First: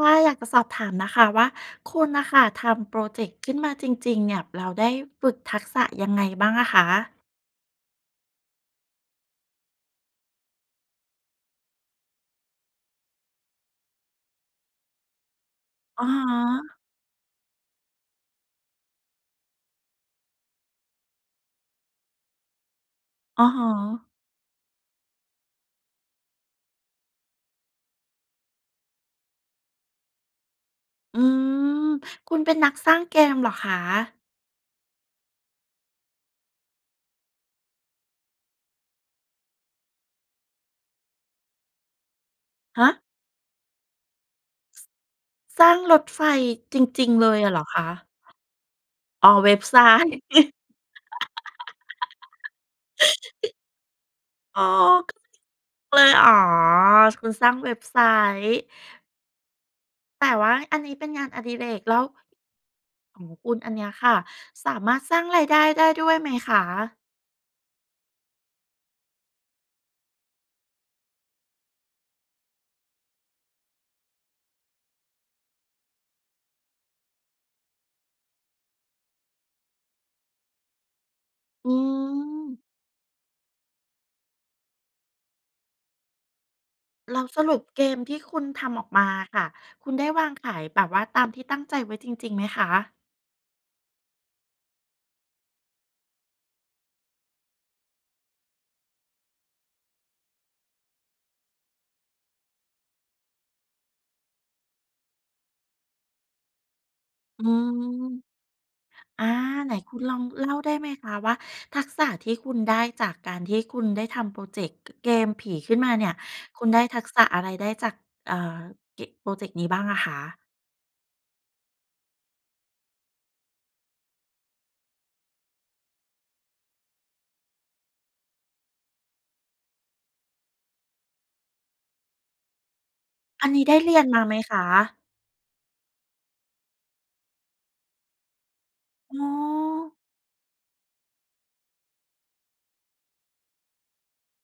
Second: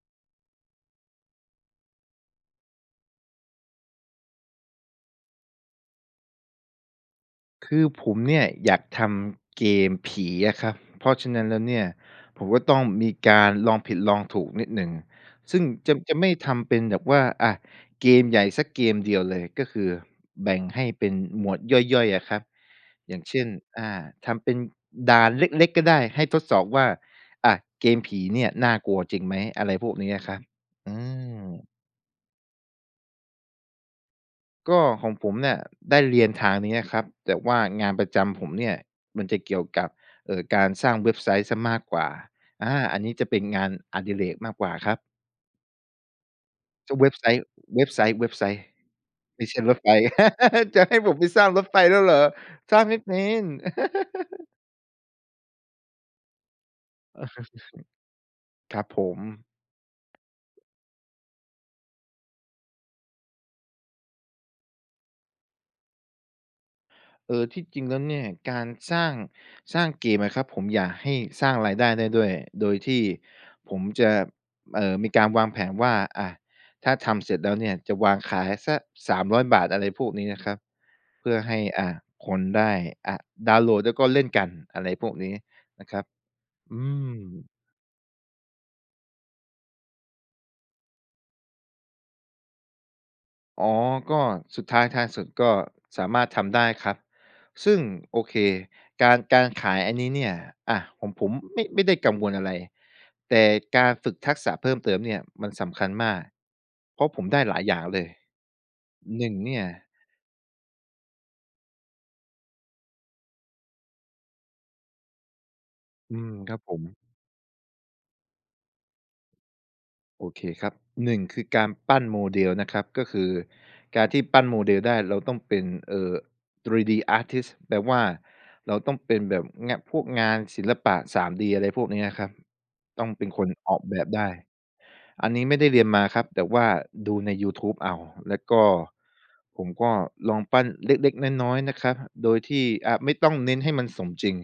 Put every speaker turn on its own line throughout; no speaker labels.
ว่าอยากจะสอบถามน่ะค่ะว่า คุณน่ะค่ะทำพรอเจกต์ขึ้นมาจริง ๆ เนี่ย แล้วได้ฝึกทักษะยังไงบ้างอะคะ?
คือผมเนี่ยอยากทำเกมผีอะครับ เพราะฉะนั้นแล้วเนี่ย ผมก็ต้องมีการลองผิดลองถูกนิดหนึ่ง ซึ่งจะ
อะ
จะไม่
ฮ
ทำ
ะ
เป็นแบบว่า อะ เกมใหญ่สักเกมเดียวเลย ก็คือแบ่งให้เป็นหมวดย่อย ๆ อะครับ อย่างเช
อ
่
ะ
น
ฮ
อ่า
ะ
ทำเป็นด่านเล็ก ๆ ก็ได้ ให้ทดสอบว่า อะ เกมผีเนี่ยน่ากลัวจริงไหม? อะไรพวกนี้อะครับ อื
อื
ม
ม คุณเป็นนักสร้างเกมเหรอคะ?
ก็ของผมเนี่ยได้เรียนทางนี้อ่ะครับ แต่ว่างานประจำผมเนี่ยมันจะเกี่ยวกับ เอ่อ การสร้างเว็บไซต์เสียมากกว่า อา
ฮ
อั
ะ!
นนี้จะเป็นงานอดิเรกมากกว่า
ส
ครับ
สร้างรถไฟจ
จะเ
ริ
ว
ง
็บ
ๆ
ไซ
เล
ต
ย
์
เหรอค
เว็
ะ?
บไซต์ เว็บไซต์
อ๋อ
ไม่
เว
ใ
็
ช่
บ
ร
ไซ
ถไฟ
ต์
จะให้ผมไปสร้างรถไฟแล้วเหรอ? สร้างไม่เป็น
ออ [unintelligible] เลย อ๋อ คุณสร้างเว็บไซต์
ครับผม
แต่ว่าอันนี้เป็นงานอดิเรก แล้ว ของคุณอันเนี้ยค่ะ สามารถสร้างรายได้ได้ด้วยไหมคะ?
เออ ที่จริงแล้วเนี่ย การสร้าง สร้างเกมอะครับ ผมอยากให้สร้างรายได้ได้ด้วย โดยที่ผมจะ เอ่อ มีการวางแผนว่า อะ ถ้าทำเสร็จแล้วเนี่ยจะวางขายสัก ฿300 อะไรพวกนี้นะครับ เพื่อให้
อื
อ่า คนไ
ม
ด้ อ่า ดาวน์โหลด แล้วก็เล่นกัน อะไรพวกนี้นะครับ อื
แล้วส
ม
รุปเกมที่คุณทำออกมาค่ะ คุณได้วางขายแบบว่าตามที่ตั้งใจไว้จริง ๆ ไหมคะ?
อ๋อ ก็สุดท้ายท้ายสุด ก็สามารถทำได้ครับ ซึ่ง โอเค การ การขายอันนี้เนี่ย อะ ของผมไม่ ไม่ได้กังวลอะไร แต่การฝึกทักษะเพิ่มเติมเนี่ยมันสำคัญมาก เพราะผมได้
อื
หลายอย
ม
่างเลย ห
อ
น
า
ึ่ง เนี่ย
ไหนคุณลองเล่าได้ไหมคะว่า ทักษะที่คุณได้จากการที่คุณได้ทำพรอเจกต์ ก เกมผีขึ้นมาเนี่ย
อืม ครั
ค
บ
ุณ
ผ
ได้
ม
ทักษะอะไร ได้จาก เอ่อ เก พรอเจกต์นี้บ้างอะค
โอ
ะ?
เคครับ 1 คือการปั้น model นะครับ ก็คือการที่ปั้น model ได้ เราต้องเป็น เอ่อ 3D อาร์ตทิสต์ แปลว่าเราต้องเป็นแบบเงี้ย พวกงานศิลปะ 3D อะไรพวกเนี้ยครับ ต้องเป็นค
อั
น
นนี้ไ
อ
ด้
อก
เร
แบ
ียน
บ
ม
ได
า
้
ไหมคะ?
อันนี้ไม่ได้เรียนมาครับ แต่ว่าดูในยูทูบเอา แล้วก็
อ๋
ผมก็
อ
ลองปั้นเล็ก ๆ น้อย ๆ นะคะ โดยที่ อ่า ไม่ต้องเน้นให้มันสมจริง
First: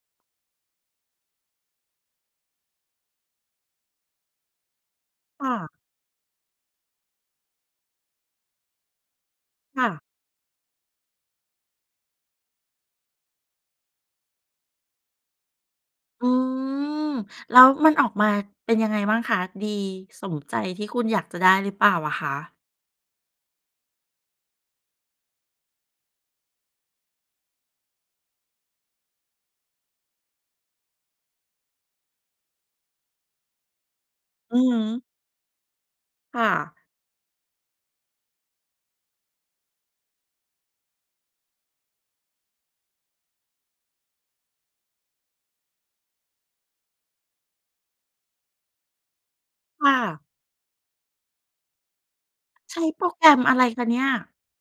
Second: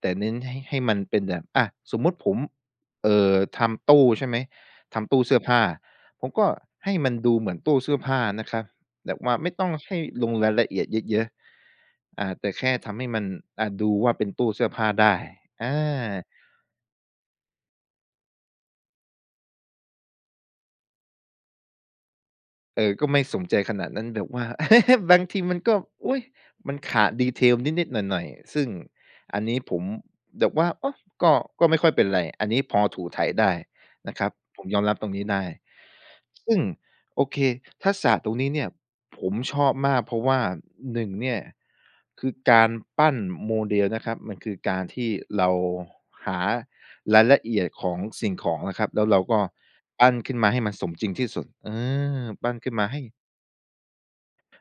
แต่เน้นให้ ให้มันเป็นแบบ อะ สมมุติผม เอ่อ ทำตู้ ใช่ไหม ทำตู้เสื้อ
ค่
ผ้า
ะ
ผมก็ให้มันดูเหมือนตู้เสื้อผ้านะคะ แบบว่าไม่ต้อง
ค่
ให
ะ
้ลงรายละเอียดเยอะ ๆ อ่า แต่แค่ทำให้มัน อะ ดูว่าเป็นตู้เสื้อผ้าได้ อา
อืม แล้วมันออกมาเป็นยังไงบ้างคะ? ดีสมใจที่คุณอยากจะได้หรือเปล่าอะคะ?
เออ ก็ไม่สมใจขนาดนั้น แบบว่า บางทีมันก็ อุ๊ย! มันขาด detail นิด ๆ หน่อย ๆ ซึ่งอันนี้ผมแบบว่า โอ้! ก็ ก็ไม่ค่อยเป็นไร อันนี้พอถูไถได้นะครับ
อื
ผ
อ
ม
ฮ
ยอมรับ
ึ
ตรงนี้ได้
ค่
ซึ่ง
ะ
โอเค ทักษะตรงนี้เนี่ยผมชอบมาก เพราะว่า 1 เนี่ย คือการปั้น model นะครับ มันคือการที่เราหารายละเอียดของสิ่งของอะครับ แล้วเราก็
ค่
ปั้น
ะ
ขึ้นมาให้มันสมจริงที่สุด เออ ปั้นขึ้
ใช
นม
้
าให
โป
้
รแกรมอะไรคะเนี่ย?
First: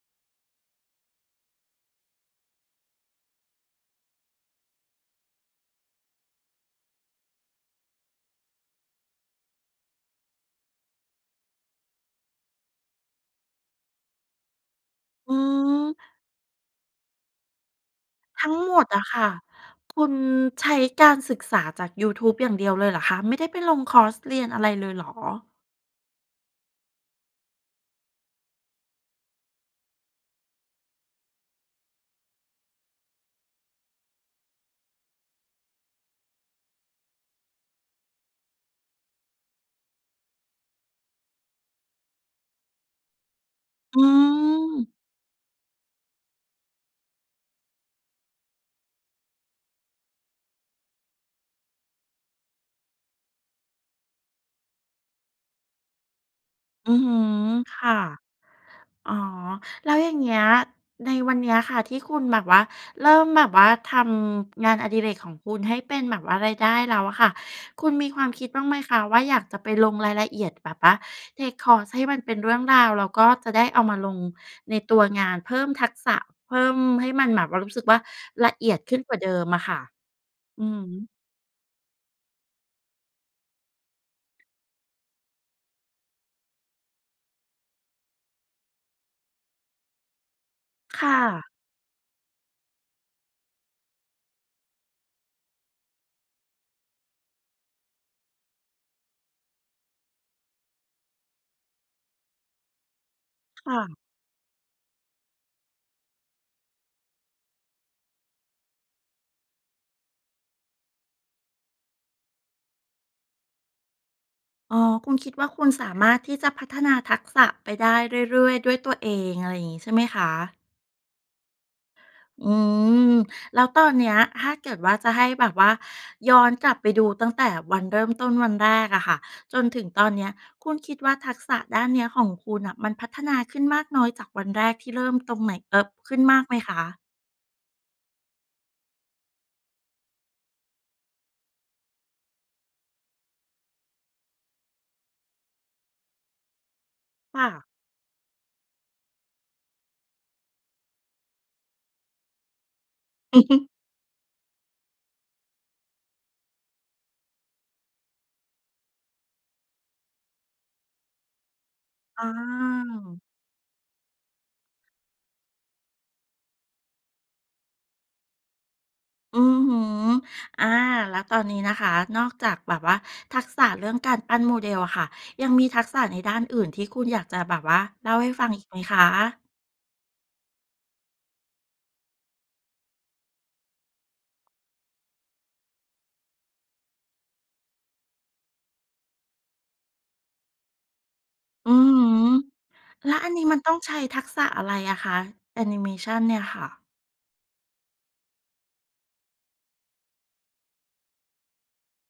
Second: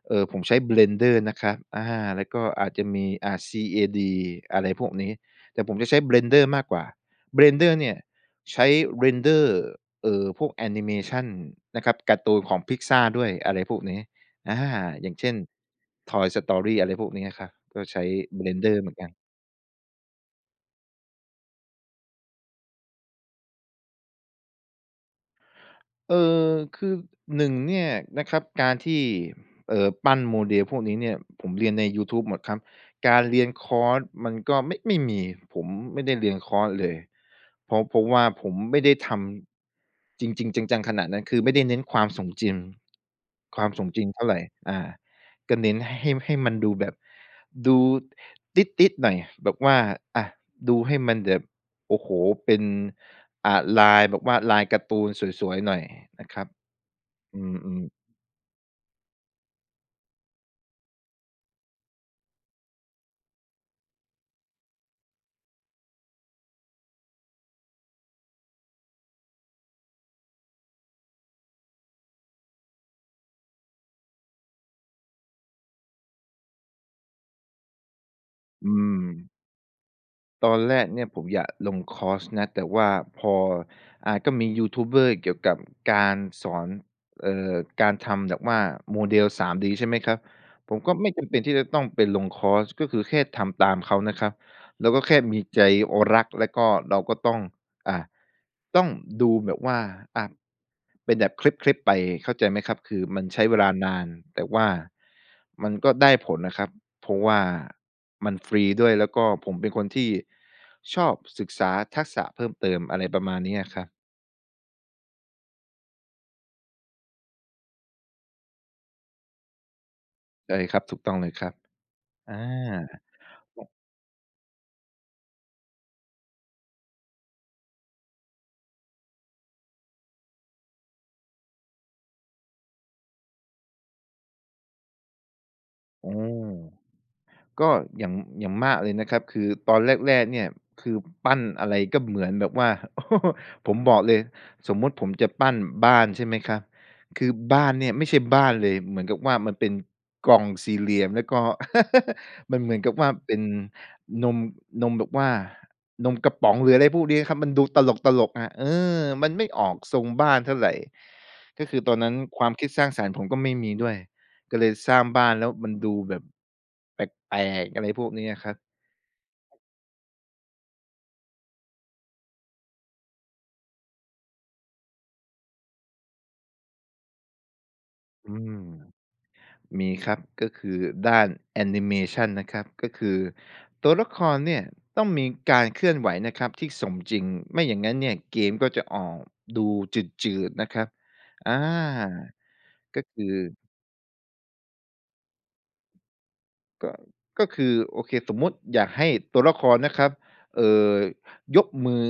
เอ่อ ผมใช้ Blender นะครับ อา แล้วก็อาจจะมี อ่า CAD อะไรพวกนี้ แต่ผมจะใช้ Blender มากกว่า Blender เนี่ยใช้ Render เอ่อ พวกแอนิเมชันนะครับ การ์ตูนของ Pixar ด้วยอะไรพวกนี้ อา อย่างเช
อื
่น
ม
Toy Story อะไรพวกนี้นะคะ ก็ใช้
ทั้งหม
Blender เ
ด
หมือ
อ
นก
ะ
ัน
ค่ะ คุณใช้การศึกษาจากยูทูบอย่างเดียวเลยเหรอคะ? ไม่ได้ไปลงคอร์สเรียนอะไรเลยเหรอ?
เออ คือ 1 เนี่ยนะครับ การที่ เอ่อ ปั้น model พวกนี้เนี่ย ผมเรียนในยูทูบหมดครับ การเรียนคอร์สมันก็ไม่ ไม่มี ผมไม่ได้เรียนคอร์สเลย เพราะ เพราะว่าผมไม่ได้ทำจริง ๆ จัง ๆ ขนาดนั้น คือไม่ได้เน้นความสมจริง ความสม
อ
จ
ื
ริงเท่าไร อา
ม
ก็เน้นให้ ให้มันดูแบบ ดูติสต์ ๆ หน่อย แบบว่า อะ ดูให้มันแบบ โอ้โฮ! เป็น อ่า ลายแบบว่า ลายการ์ตูนสวย ๆ หน่อยนะครับ
อือฮึ
อื
ค
ม
่
ๆ
ะ อ๋อ แล้วอย่างเงี้ยในวันเนี้ยค่ะ ที่คุณแบบว่า เริ่มแบบว่า ทำงานอดิเรกของคุณให้เป็นแบบว่ารายได้แล้วอะค่ะ คุณมีความคิดบ้างไหมคะว่า อยากจะไปลงรายละเอียดแบบว่า เทกคอร์ส ให้มันเป็นเรื่องราว แล้วก็จะได้เอามาลงในตัวงาน เพิ่มทักษะ เพิ่มให้มันแบบว่ารู้สึกว่าละเ
อ
อ
ื
ียดขึ้นกว่าเด
ม
ิมอะค่ะ?
ตอน
อื
แร
อ
ก
ฮ
เนี
ึ
่ยผมอยากลงคอร์สนะ แต่ว่าพอ อ่า ก็มียูทูบเบอร์เกี่ยวกับการสอน เอ่อ การทำแบบว่า model 3D ใช่ไหมครับ ผมก็
ค
ไม
่
่จำเป็น
ะ
ที่จะต้องไปลงคอร์ส ก็คือแค่ทำตามเขานะครับ เราก็แค่มีใจ รัก แล้วก็เราก็ต้อง อ่า ต้องดูแบบว่า อ่า เป็นแบบคลิป ๆ ไปเข้าใจไหมครับ? คือมันใช้เว
ค
ลา
่
น
ะ
าน แต่ว่ามันก็ได้ผลนะครับ เพราะว่ามันฟรีด้วย แล้วก็ผมเป็นคนที่ชอบศึกษาทักษะเพิ่มเติม อะไรประมาณเนี้ยอะครับ
อ๋อ คุณคิดว่า คุณสามารถที่จะพัฒนาทักษะไปได้เรื่อย ๆ ด้วยตัวเอง อะไรอย่างงี้ ใช่ไหมค
ใช
ะ?
่ครับ ถูกต้องเลยครับ อา
อืม แล้วตอนเนี้ยถ้าเกิดว่าจะให้แบบว่า ย้อนกลับไปดูตั้งแต่วันเริ่มต้นวันแรกอะค่ะ จนถึงตอนเนี้ย คุณคิดว่า ทักษะด้านเนี้ยของคุณน่ะมันพัฒนาขึ้นมากน้อยจากวันแรกที่เริ่มตรงไหน เอ่อ
อื
ขึ้นมาก
ม
ไหมคะ?
ก็อย่าง อย่างมากเลยนะครับ คือตอนแรก ๆ เนี่ย คือปั้นอะไรก็เหมือนแบบว่า ผมบอกเลย สมมุติผมจะปั้นบ้าน ใช่ไหมครับ คือ
ค่
บ
ะ
้านเนี่ย ไม่ใช่บ้านเลย เหมือนกับว่ามันเป็นกล่อง 4 เหลี่ยม แล้วก็ มันเหมือนกับว่าเป็นนม นมแบบว่า นมกระป๋อง หรืออะไรพวกนี้ครับ มันดูตลก ๆ อะ เออ มันไม่ออกทรงบ้านเท่าไร ก็คือตอนนั้น
อ
ความคิดสร้างสรรค์
า
ผมก็ไม่มีด้วย ก็เลยสร้างบ้านแล้วมันดูแบบแปลก ๆ อะไรพวกเนี้ยครับ
อือฮึ อา แล้วตอนนี้นะคะ นอกจากแบบว่าทักษะเรื่องการปั้น model อะค่ะ ยังมีทักษะในด้านอื่นที่คุณอยากจะแบบว่าเล่าให
อ
้
ื
ฟัง
ม
อีกไหมคะ?
มีครับ ก็คือด้านแอนิเมชันนะครับ ก็คือตัวละครเนี่ยต้องมีการเคลื่อนไหวนะครับที่สมจริง ไม่อย่างงั้นเนี่ยเกมก็จะออกดูจืด ๆ นะครับ อา
อือฮึ
ก็
แล้
ค
ว
ือ
อันนี้มันต้องใช้ทักษะอะไรอะคะ? แอนิเมชันเนี่ยค่ะ
ก็ ก็คือโอเค สมมุติอยากให้ตัวละครนะครับ เอ่อ ยกมือ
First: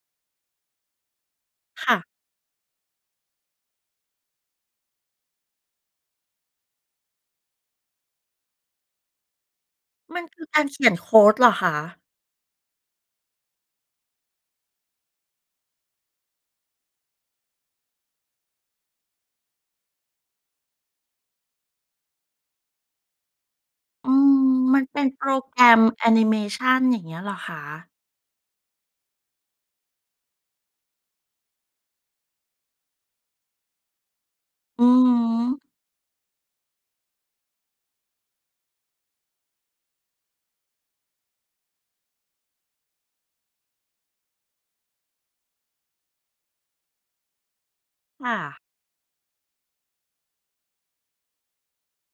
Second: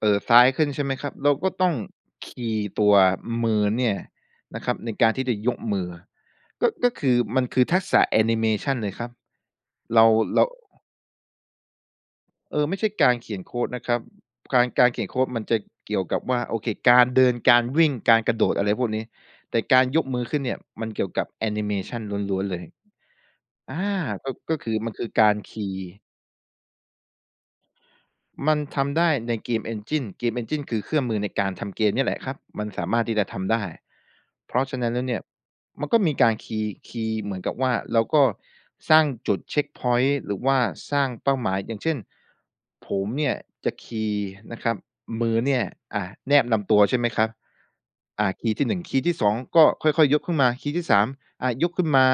เอ่อ ซ้ายขึ้น ใช่ไหมครับ เราก็ต้อง
ค่ะ
คีย์ตัวมือเนี่ยนะครับ ในการที่จะยกมือ ก็ ก็คือมันคือทักษะแอนิเมชันเลยครับ เรา
มันค
เร
ื
า
อการเขียนโคดเหรอคะ?
เออ ไม่ใช่การเขียนโคดนะครับ การ การเขียนโคดมันจะเกี่ยวกับว่า โอเค การเดิน การวิ่ง การกระโดด อะไรพวกนี้ แต่การยกมือขึ้นเนี่ยมันเกี่ยวกับแอนิเมชันล้วน ๆ เลย อา
อื
ก็
อ
ก็คือ
มัน
มัน
เป
ค
็
ื
น
อ
โป
ก
ร
ารค
แก
ี
ร
ย
ม
์
แอนิเมชัน อย่างเงี้ยเหรอคะ?
มันทำได้ใน game engine game engine คือเครื่องมือในการทำเกมเนี่ยแหละครับ มันสามารถที่จะทำได้ เพราะฉะ
อื
นั้นแล้
อ
ว
ฮ
เนี่ย
ึ
มันก็มีการคีย์ คีย์เหมือนกับว่า เราก็สร้างจุด เช็กพ็อยนต์ หรือว่าสร้างเป้าหมาย อย่างเช่น ผมเนี่ยจะคีย์นะครับ มือเนี่ย อ่า แนบลำตัว ใช่ไหมครับ
ค
อะ
่
คีย
ะ
์ที่ 1 คีย์ที่ 2 ก็ค่อย ๆ ยกขึ้นมา คีย์ที่ 3 อ่า ยกขึ้นมา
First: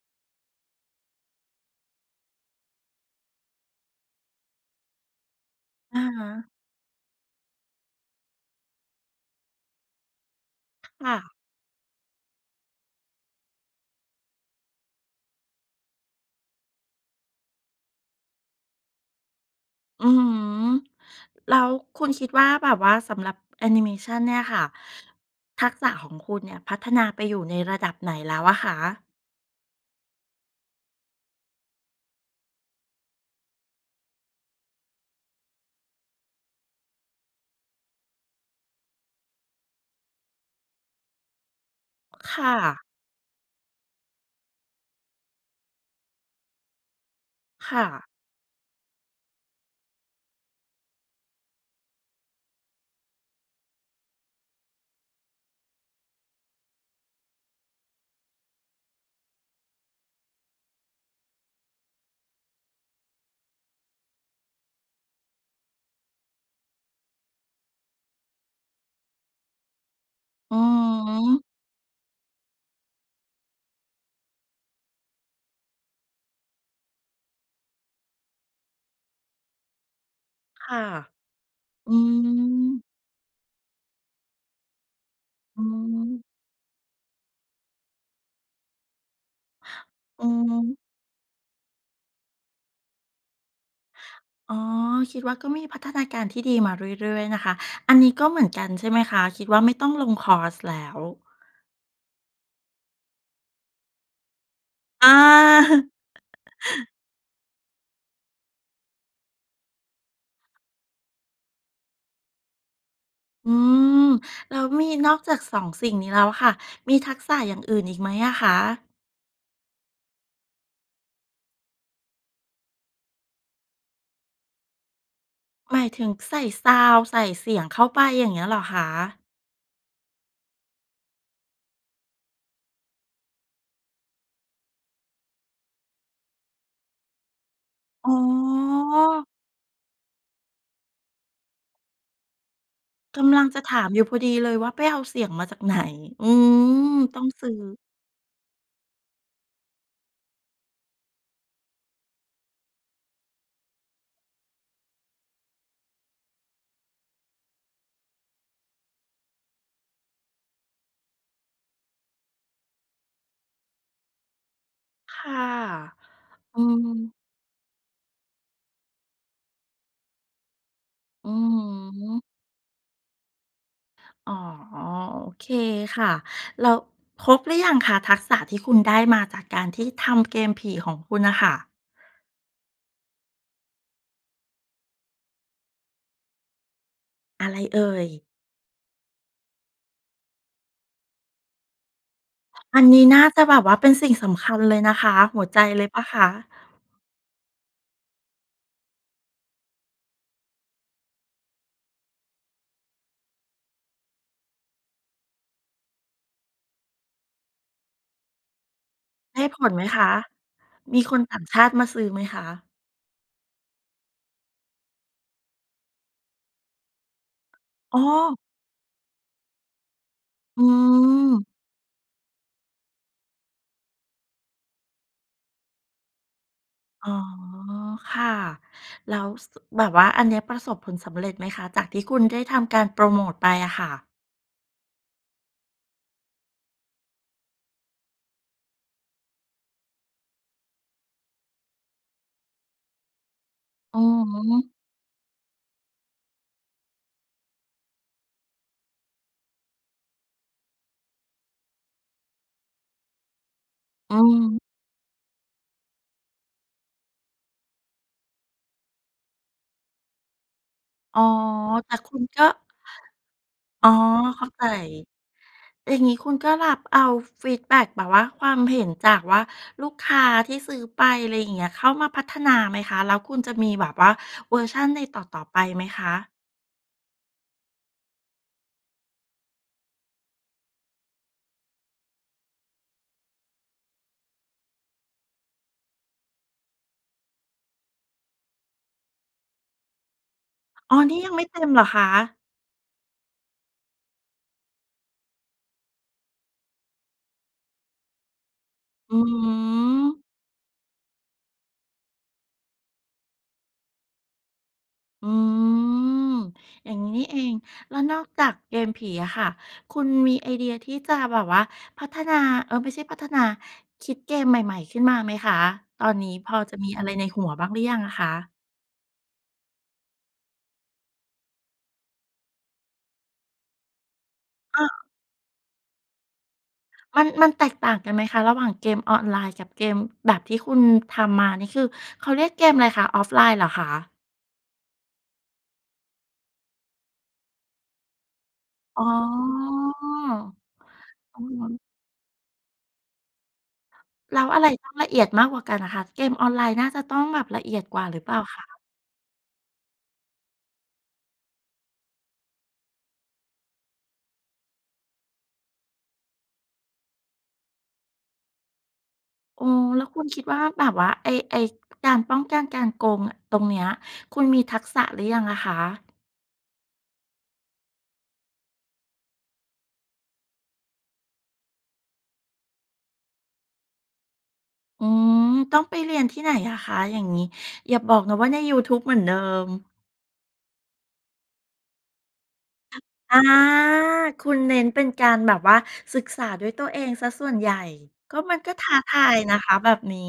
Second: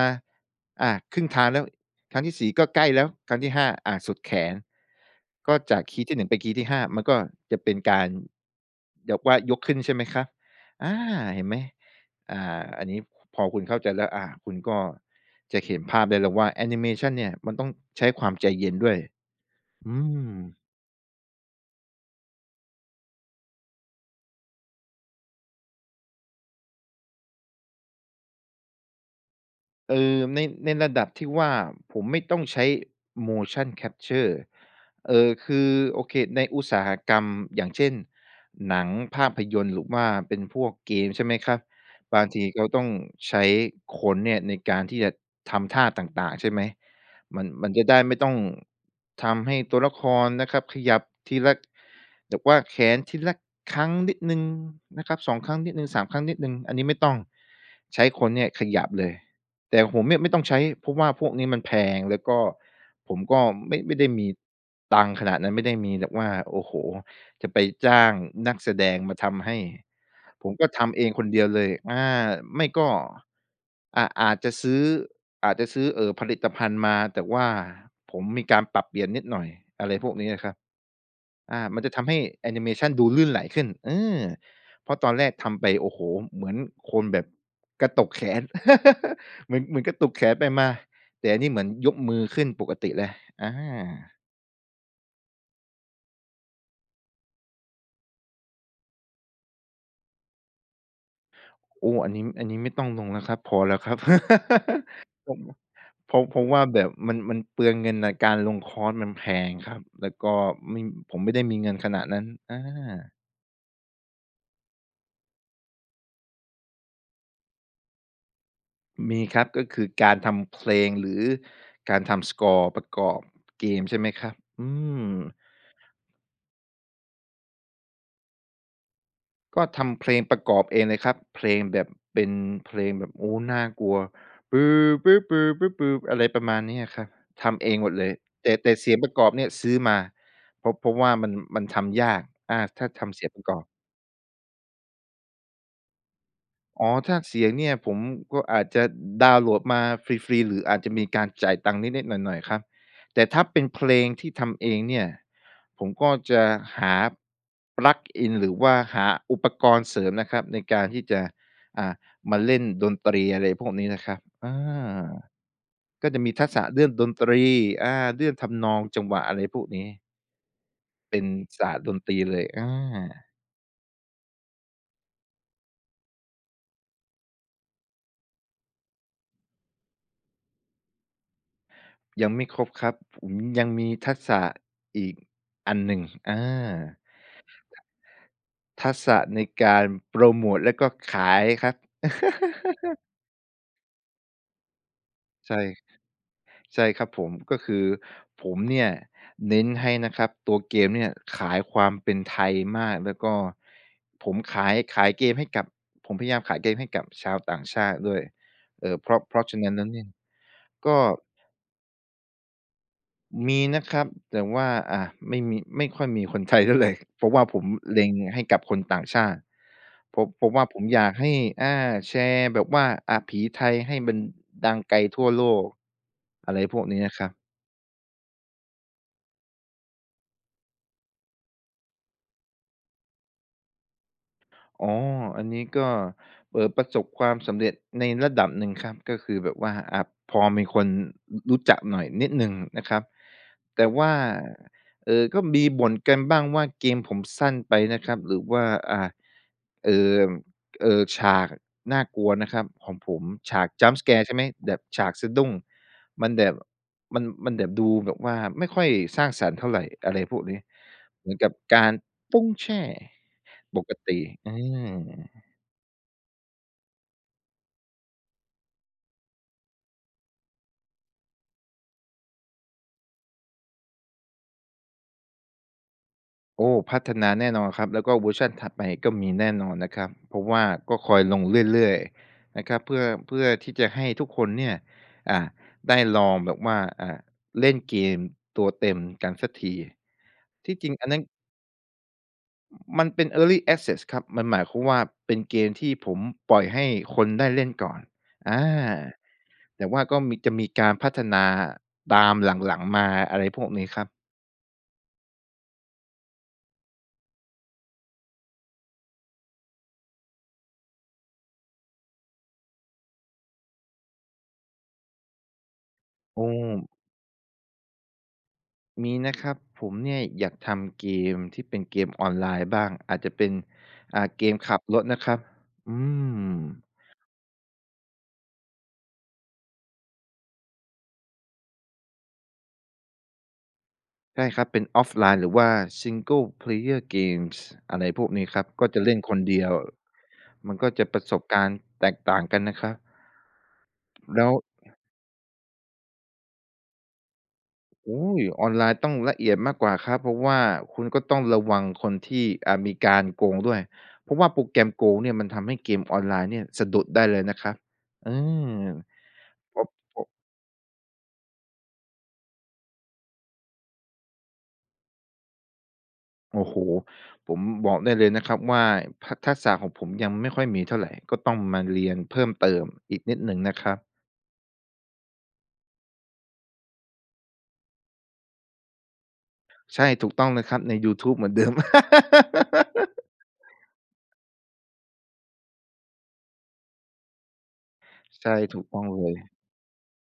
อ่า ครึ่งทางแล้ว ครั้งที่ 4 ก็ใกล้แล้ว ครั้งที่ 5 อ่า สุดแขน ก็จากค
อ
ี
ะ
ย์ที่ หน
ฮ
ึ่งไปค
ะ
ีย์ที่ 5 มันก็จะเป็นการแบบว่ายกขึ้น ใช่ไหมคะ อา
ค่ะ
เห็นไหม? อ่า อันนี้พอคุณเข้าใจแล้ว อ่า คุณก็จะเขียนภาพได้เลยว่าแอนิเมชันเนี่ยมันต้องใช้ความใจเย็นด้วย อื
อือฮึ
ม
แล้วคุณคิดว่า แบบว่าสำหรับแอนิเมชันเนี่ยค่ะ ทักษะของคุณเนี่ยพัฒนาไปอยู่ในระดับไหนแล้วอะคะ?
เออ ใน ในระดับที่ว่าผมไม่ต้องใช้ motion capture เอ่อ คือ โอเค ในอุตสาหกรรม อย่างเช่น หนัง ภาพยนตร์ หรือว่าเป็นพวกเกม ใช่ไหมครับ บาง
ค
ที
่
เขาต
ะ
้องใช้คนเนี่ยในการที่จะทำท่าต่าง ๆ ใช่ไหม มัน มั
ค
นจ
่
ะได้
ะ
ไม่ต้องทำให้ตัวละครนะครับขยับทีละ แบบว่าแขนทีละครั้งนิดหนึ่งนะครับ 2 ครั้งนิดหนึ่ง 3 ครั้งนิดหนึ่ง อันนี้ไม่ต้อง ใช้คนเนี่ยขยับเลย แต่ผมเนี่ยไม่ต้องใช้ เพราะว่าพวกนี้มันแพง แล้วก็ผมก็ไม่ ไม่ได้มีตังค์ขนาดนั้น ไม่ได้มีแบบว่า โอ้โฮ จะไปจ้างนักแสดงมาทำให้ ผม
อือ
ก็ทำเอ
ฮ
งคนเด
ึ
ียวเลย อา ไม่ก็ อะ อาจจะซื้อ อาจจะซื้อ เอ่อ ผลิตภัณฑ์มา แต่ว่าผมมีการปรับเปลี่ยนนิดหน่อย อะไรพวกนี้เนี่ยครับ
ค่ะ
อา มันจ
อ
ะ
ื
ทำให้แอนิเมช
ม
ันดูลื่นไหลขึ้น เออ เพราะตอนแรกท
อ
ำ
ื
ไป โอ้โฮ
ม
เหมือนคนแบบกระตุกแขน เหมือน เหมือนกระตุกแ
อื
ข
อ
นไป
ฮ
มา
ึ
แต่อันนี้เหมือนยกมือขึ้นปกติเลย อา
อ๋อ คิดว่าก็มีพัฒนาการที่ดีมาเรื่อย ๆ นะคะ อันนี้ก็เหมือนกันใช่ไหมคะ? คิดว่าไม่ต้องลงคอร์สแล้ว
โอ้ อันนี้ อันนี้ไม่ต้องลงแล้วครับ พอแล้วครับ
อ
เพราะ
า
เพราะ เพราะว่าแบบมัน มัน มันเปลืองเงินน่ะ การลงคอร์สมันแพงครับ แล้วก็ไม่ ผมไม่ได้มีเงินขนาดนั้น อา
อืม แล้วมีนอกจาก 2 สิ่งนี้แล้วค่ะ มีทักษะอย่างอื่นอีกไหมอะคะ?
มีครับ ก็คือการทำเพลง หรือการทำสกอร์ประกอบเกม ใช่ไหมครับ อืม
หมายถึงใส่ซาวนด์ ใส่เสียงเข้าไป อย่างเงี้ยเหรอคะ?
ก็ทำเพลงประกอบเองเลยครับ เพลงแบบเป็นเพลงแบบ โอ้ น่ากลัว ปือ ปื้อ ปือ ปื้อ ปือ อะไรประมาณนี้อะครับ ทำเองหมดเล
อ๋
ย แต่ แต่เสียงประก
อ
อบเนี่ยซื้อมา เพราะ เพราะว่ามัน มันทำยาก อา ถ้าทำ
ก
เสียง
ำ
ป
ลั
ร
ง
ะก
จ
อ
ะ
บ
ถามอยู่พอดีเลยว่า ไปเอาเสียงมาจากไหน? อื
อ๋อ
ม
ถ้
ต
า
้อง
เส
ซ
ีย
ื้
ง
อ
เนี่ยผมก็อาจจะดาวน์โหลดมาฟรี ๆ หรืออาจจะมีการจ่ายตังค์นิด ๆ หน่อย ๆ ครับ แต่ถ้าเป็นเพลงที่ทำเองเนี่ย ผมก็จะหา plug in หรือว่าหาอุปกรณ์เสริมนะครับในการที่จะ อ่า มาเล่นดนตรีอะไรพวกนี้นะครับ อา
ค่ะ
ก็จะมีทัก
อ
ษ
ื
ะเรื่อง
ม
ดนตรี อ่า เรื่องทำนอง จังหวะ อะไรพวกนี้ เป็น
อือ
ศาสตร์ดน
ฮ
ตรี
ึ
เลย อา
อ๋อ โอเคค่ะ แล้วครบหรือยังคะ ทักษะที่คุณได้มาจากการที่ทำเกมผีของคุณน่ะค่ะ?
ยังไม่ครบครับ ผมยังมีทักษะอีกอันหนึ่ง อา
อะไรเอ่ย?
ทักษะในการโพรโมตแล้วก็ขายครับ
อันนี้น่าจะแบบว่าเป็นสิ่งสำคัญเลยนะคะ หัว
ใช
ใจ
่
เลยเปล่าคะ?
ใช่ครับผม ก็คือผมเนี่ย เน้นให้นะครับตัวเกมเนี่ย ขายความเป็นไทยมาก แล้วก็ผมขาย ขายเกมให้กับ ผมพยายามขายเกมให้กับชาวต่างชาติด้วย เอ่อ เพราะ เพ
ได
รา
้
ะฉ
ผ
ะนั
ล
้น
ไ
แ
ห
ล
ม
้วเ
ค
นี่ย
ะ?
ก
ม
็
ีคนต่างชาติมาซื้อไหมคะ?
มีนะครับ แต่ว่า อ่า ไม่มี ไม่ค่อยมีคน ไทยเท่าไร เพราะว่าผม
โ
เ
อ
ล็ง
้!
ให้กับคนต่างชาติ ผม ผมว
อ
่า ผมอยากให้
ืม
อา แชร์แบบว่า อะ ผีไทยให้มันดังไกลทั่วโลก อะไรพวกนี้
อ
น
๋อ
ะครับ
ค่ะ แล้ว ส แบบว่าอันเนี้ย ประสบผลสำเร็จไหมคะ? จากที่คุณได้ทำการโพรโมตไปอะค่ะ
อ๋อ อันนี้ก็ เอ่อ ประสบความสำเร็จในระดับหนึ่งครับ ก็คือแบบว่า อ่า พอมีคน อ รู้จักหน่อยนิดหนึ่งนะครับ แต่
อื
ว่า
อฮึ
เอ่อ ก็มีบ่นกันบ้างว่าเกมผมสั้นไปนะครับ หรือว่า อ่า เอ่อ เอ่อ ฉากน่ากลัวนะครับของผม ฉาก jump
อื
scare ใช่ไหม
ม
แบบฉากสะดุ้ง มันแบบ มัน มันแบบดูแบบว่าไม่ค่อยสร้างสรรค์เท่าไร อะไรพวกนี้
อ๋อ
เหมือนกับกา
แต
ร
่คุณ
ป
ก
ุ๊
็
งแช่ป
อ๋อ
กติ
เข้า
อื
ใจ
ม
อย่างนี้คุณก็รับเอาฟีดแบ็กแบบว่า ความเห็นจากว่าลูกค้าที่ซื้อไป อะไรอย่างเงี้ย เข้ามาพัฒนาไหมคะ? แล้วคุณจะมีแบบว่าเวอร์ชันในต่อ ๆ ไปไหมคะ?
โอ้! พัฒนาแน่นอนครับ แล้วก็เวอร์ชันถัดไปก็มีแน่นอนนะครับ เพราะว่าก็คอยลงเรื่อย ๆ นะครับ เพื่อ เพื่อที่จะให้ทุกคนเนี่ย อ่า ได้ลองแบบว่า อ่า เล่นเกมตัวเต็มกันสักที ที่จร
อ
ิง
๋อ
อัน
นี
น
่
ั้น
ยังไม่เต็มเหรอคะ?
มันเป็น early access ครับ มันหมายความว่า เป็นเกมที่ผมปล่อยให้คนได้เล่นก่อน อา
อือฮึ
แต่ว่าก็มี จะมีการพัฒนาตามหลัง ๆ มา อะไรพวกนี้ครับ
อืม อย่างงี้นี่เอง แล้วนอกจากเกมผีอะค่ะ คุณมีไอเดียที่จะแบบว่าพัฒนา เออ ไม่ใช่พัฒนา คิดเกมใหม่ ๆ ขึ้นมาไหมคะ ตอนนี้
อื
พอจะม
ม
ีอะไรในหัวบ้างหรือยังอะคะ?
มีนะครับ ผมเนี่ยอยากทำเกมที่เป็นเกมออนไลน์บ้าง อาจจะเป็น อ่า เกมขั
อ
บ
้
ร
อ
ถนะครับ อืม
มัน มันแตกต่างกันไหมคะ ระหว่างเกมออนไลน์กับเกมแบบที่คุณทำมา นี่คือเขาเรียกเกมอะไรคะ Offline เหรอคะ?
ใช่ครับ เป็น offline หรือว่า single-player games อะไรพวกนี้ครับ ก็จ
อ
ะ
๋อ
เล่นคนเดียว มันก็จะประส
อื
บ
อ
ก
ฮ
ารณ์
ึ
แตกต่างกันนะครับ
แล
แล
้ว
้ว
อะไรต้องละเอียดมากกว่ากันอะคะ เกมออนไลน์น่าจะต้องแบบละเอียดกว่า
อุ
ห
๊
รือเปล่า
ย!
ค
ออ
ะ?
นไลน์ต้องละเอียดมากกว่าครับ เพราะว่าคุณก็ต้องระวังคนที่ อ่า มีการโกงด้วย เพราะว่าโปรแกรมโกงเนี่ยมันทำให้เกมออนไลน์เนี่ยสะดุดได้เลยนะครับ อืม
อ๋อ
เพราะ
แล้ว
เพ
ค
ร
ุ
า
ณ
ะ
คิดว่าแบบว่า ไอ้ ไอ้การป้องกันการโกงอะ ตรงเนี้ย คุณมีทักษะหรือยังอะคะ?
โอ้โฮ! ผมบอกได้เลยนะครับว่า ทัก ทักษะของผมยังไม่ค่อยมีเท่าไร ก็ต้องมาเรียนเพิ่มเติมอีกนิดหนึ่งนะครับ
อืม ต้องไปเรียนที่ไหนอะคะ อย่างงี้ อย่าบอกนะว่าในยูทูบเหมือนเดิม?
ใช่ ถูกต้องนะครับในยูทูบเหมือนเดิม
อ้อ คุณเน้นเป็นการแบบว่าศึกษาด้วยตัวเองเสียส่วนใหญ่ ก็
ใช่
มันก็
ถู
ท
ก
้า
ต้อง
ท
เล
าย
ย
นะคะ แบบนี้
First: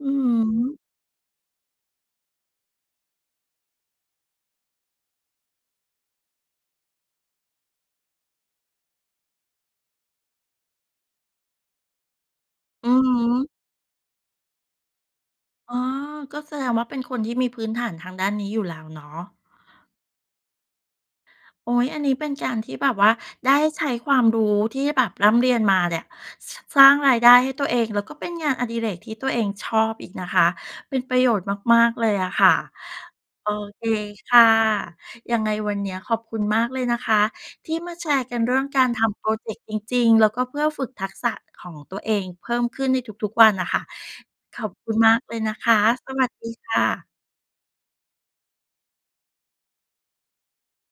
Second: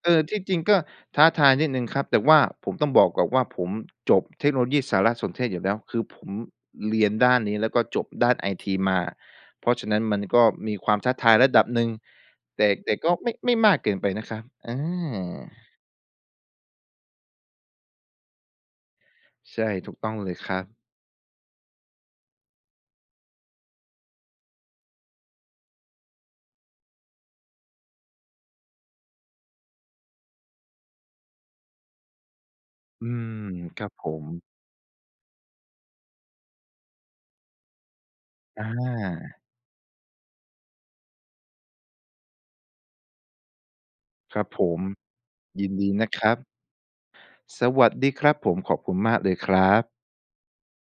อื
เ
้
อ
อ
อ
ฮ
ที่จริงก็
ือ
ท้าทายนิดหนึ่งครับ แต่ว่าผมต้องบอกก่อนว่า ผมจบเทคโนโลยีสารสนเทศอยู่แล้ว คือผมเรียนด้านนี้ แล้วก็จบด้านไอทีมา เพราะฉะนั้นมันก็มีความท้าทายระดับหนึ่ง แต่
อื
แต่
อ
ก
ฮ
็ไม่
ึ
ไม่มากเกินไปนะครับ อา
อ๋อ ก็แสดงว่าเป็นคนที่มีพื้นฐานทางด้านนี้อยู่แล้วเนาะ
ใช่ ถูกต้องเลยครับ
โอ้โฮ อันนี้เป็นการที่แบบว่าได้ใช้ความรู้ที่แบบร่ำเรียนมาเนี่ย ส สร้างรายได้ให้ตัวเอง แล้วก็เป็นงานอดิเรกที่ตัวเองชอบอีกนะคะ เป็นประโยชน์มาก ๆ เลยอะค่ะ
อืม
โอเ
ค
ค
รับผม
ค่ะ ยังไงวันเนี้ยขอบคุณมากเลยนะคะ ที่มาแชร์กันเรื่
อ
องการทำพรอ
า
เจกต์จริง ๆ แล้วก็เพื่อฝึกทักษะของตัวเองเพิ่มขึ้นในทุก ๆ วันน่ะค่ะ
ครับ
ข
ผ
อบ
ม
คุณมากเลยนะ
ย
ค
ิน
ะ
ดีน
ส
ะค
ว
ร
ัส
ั
ด
บ
ีค่ะ
สวัสดีครับผม ขอบคุณมากเลยครับ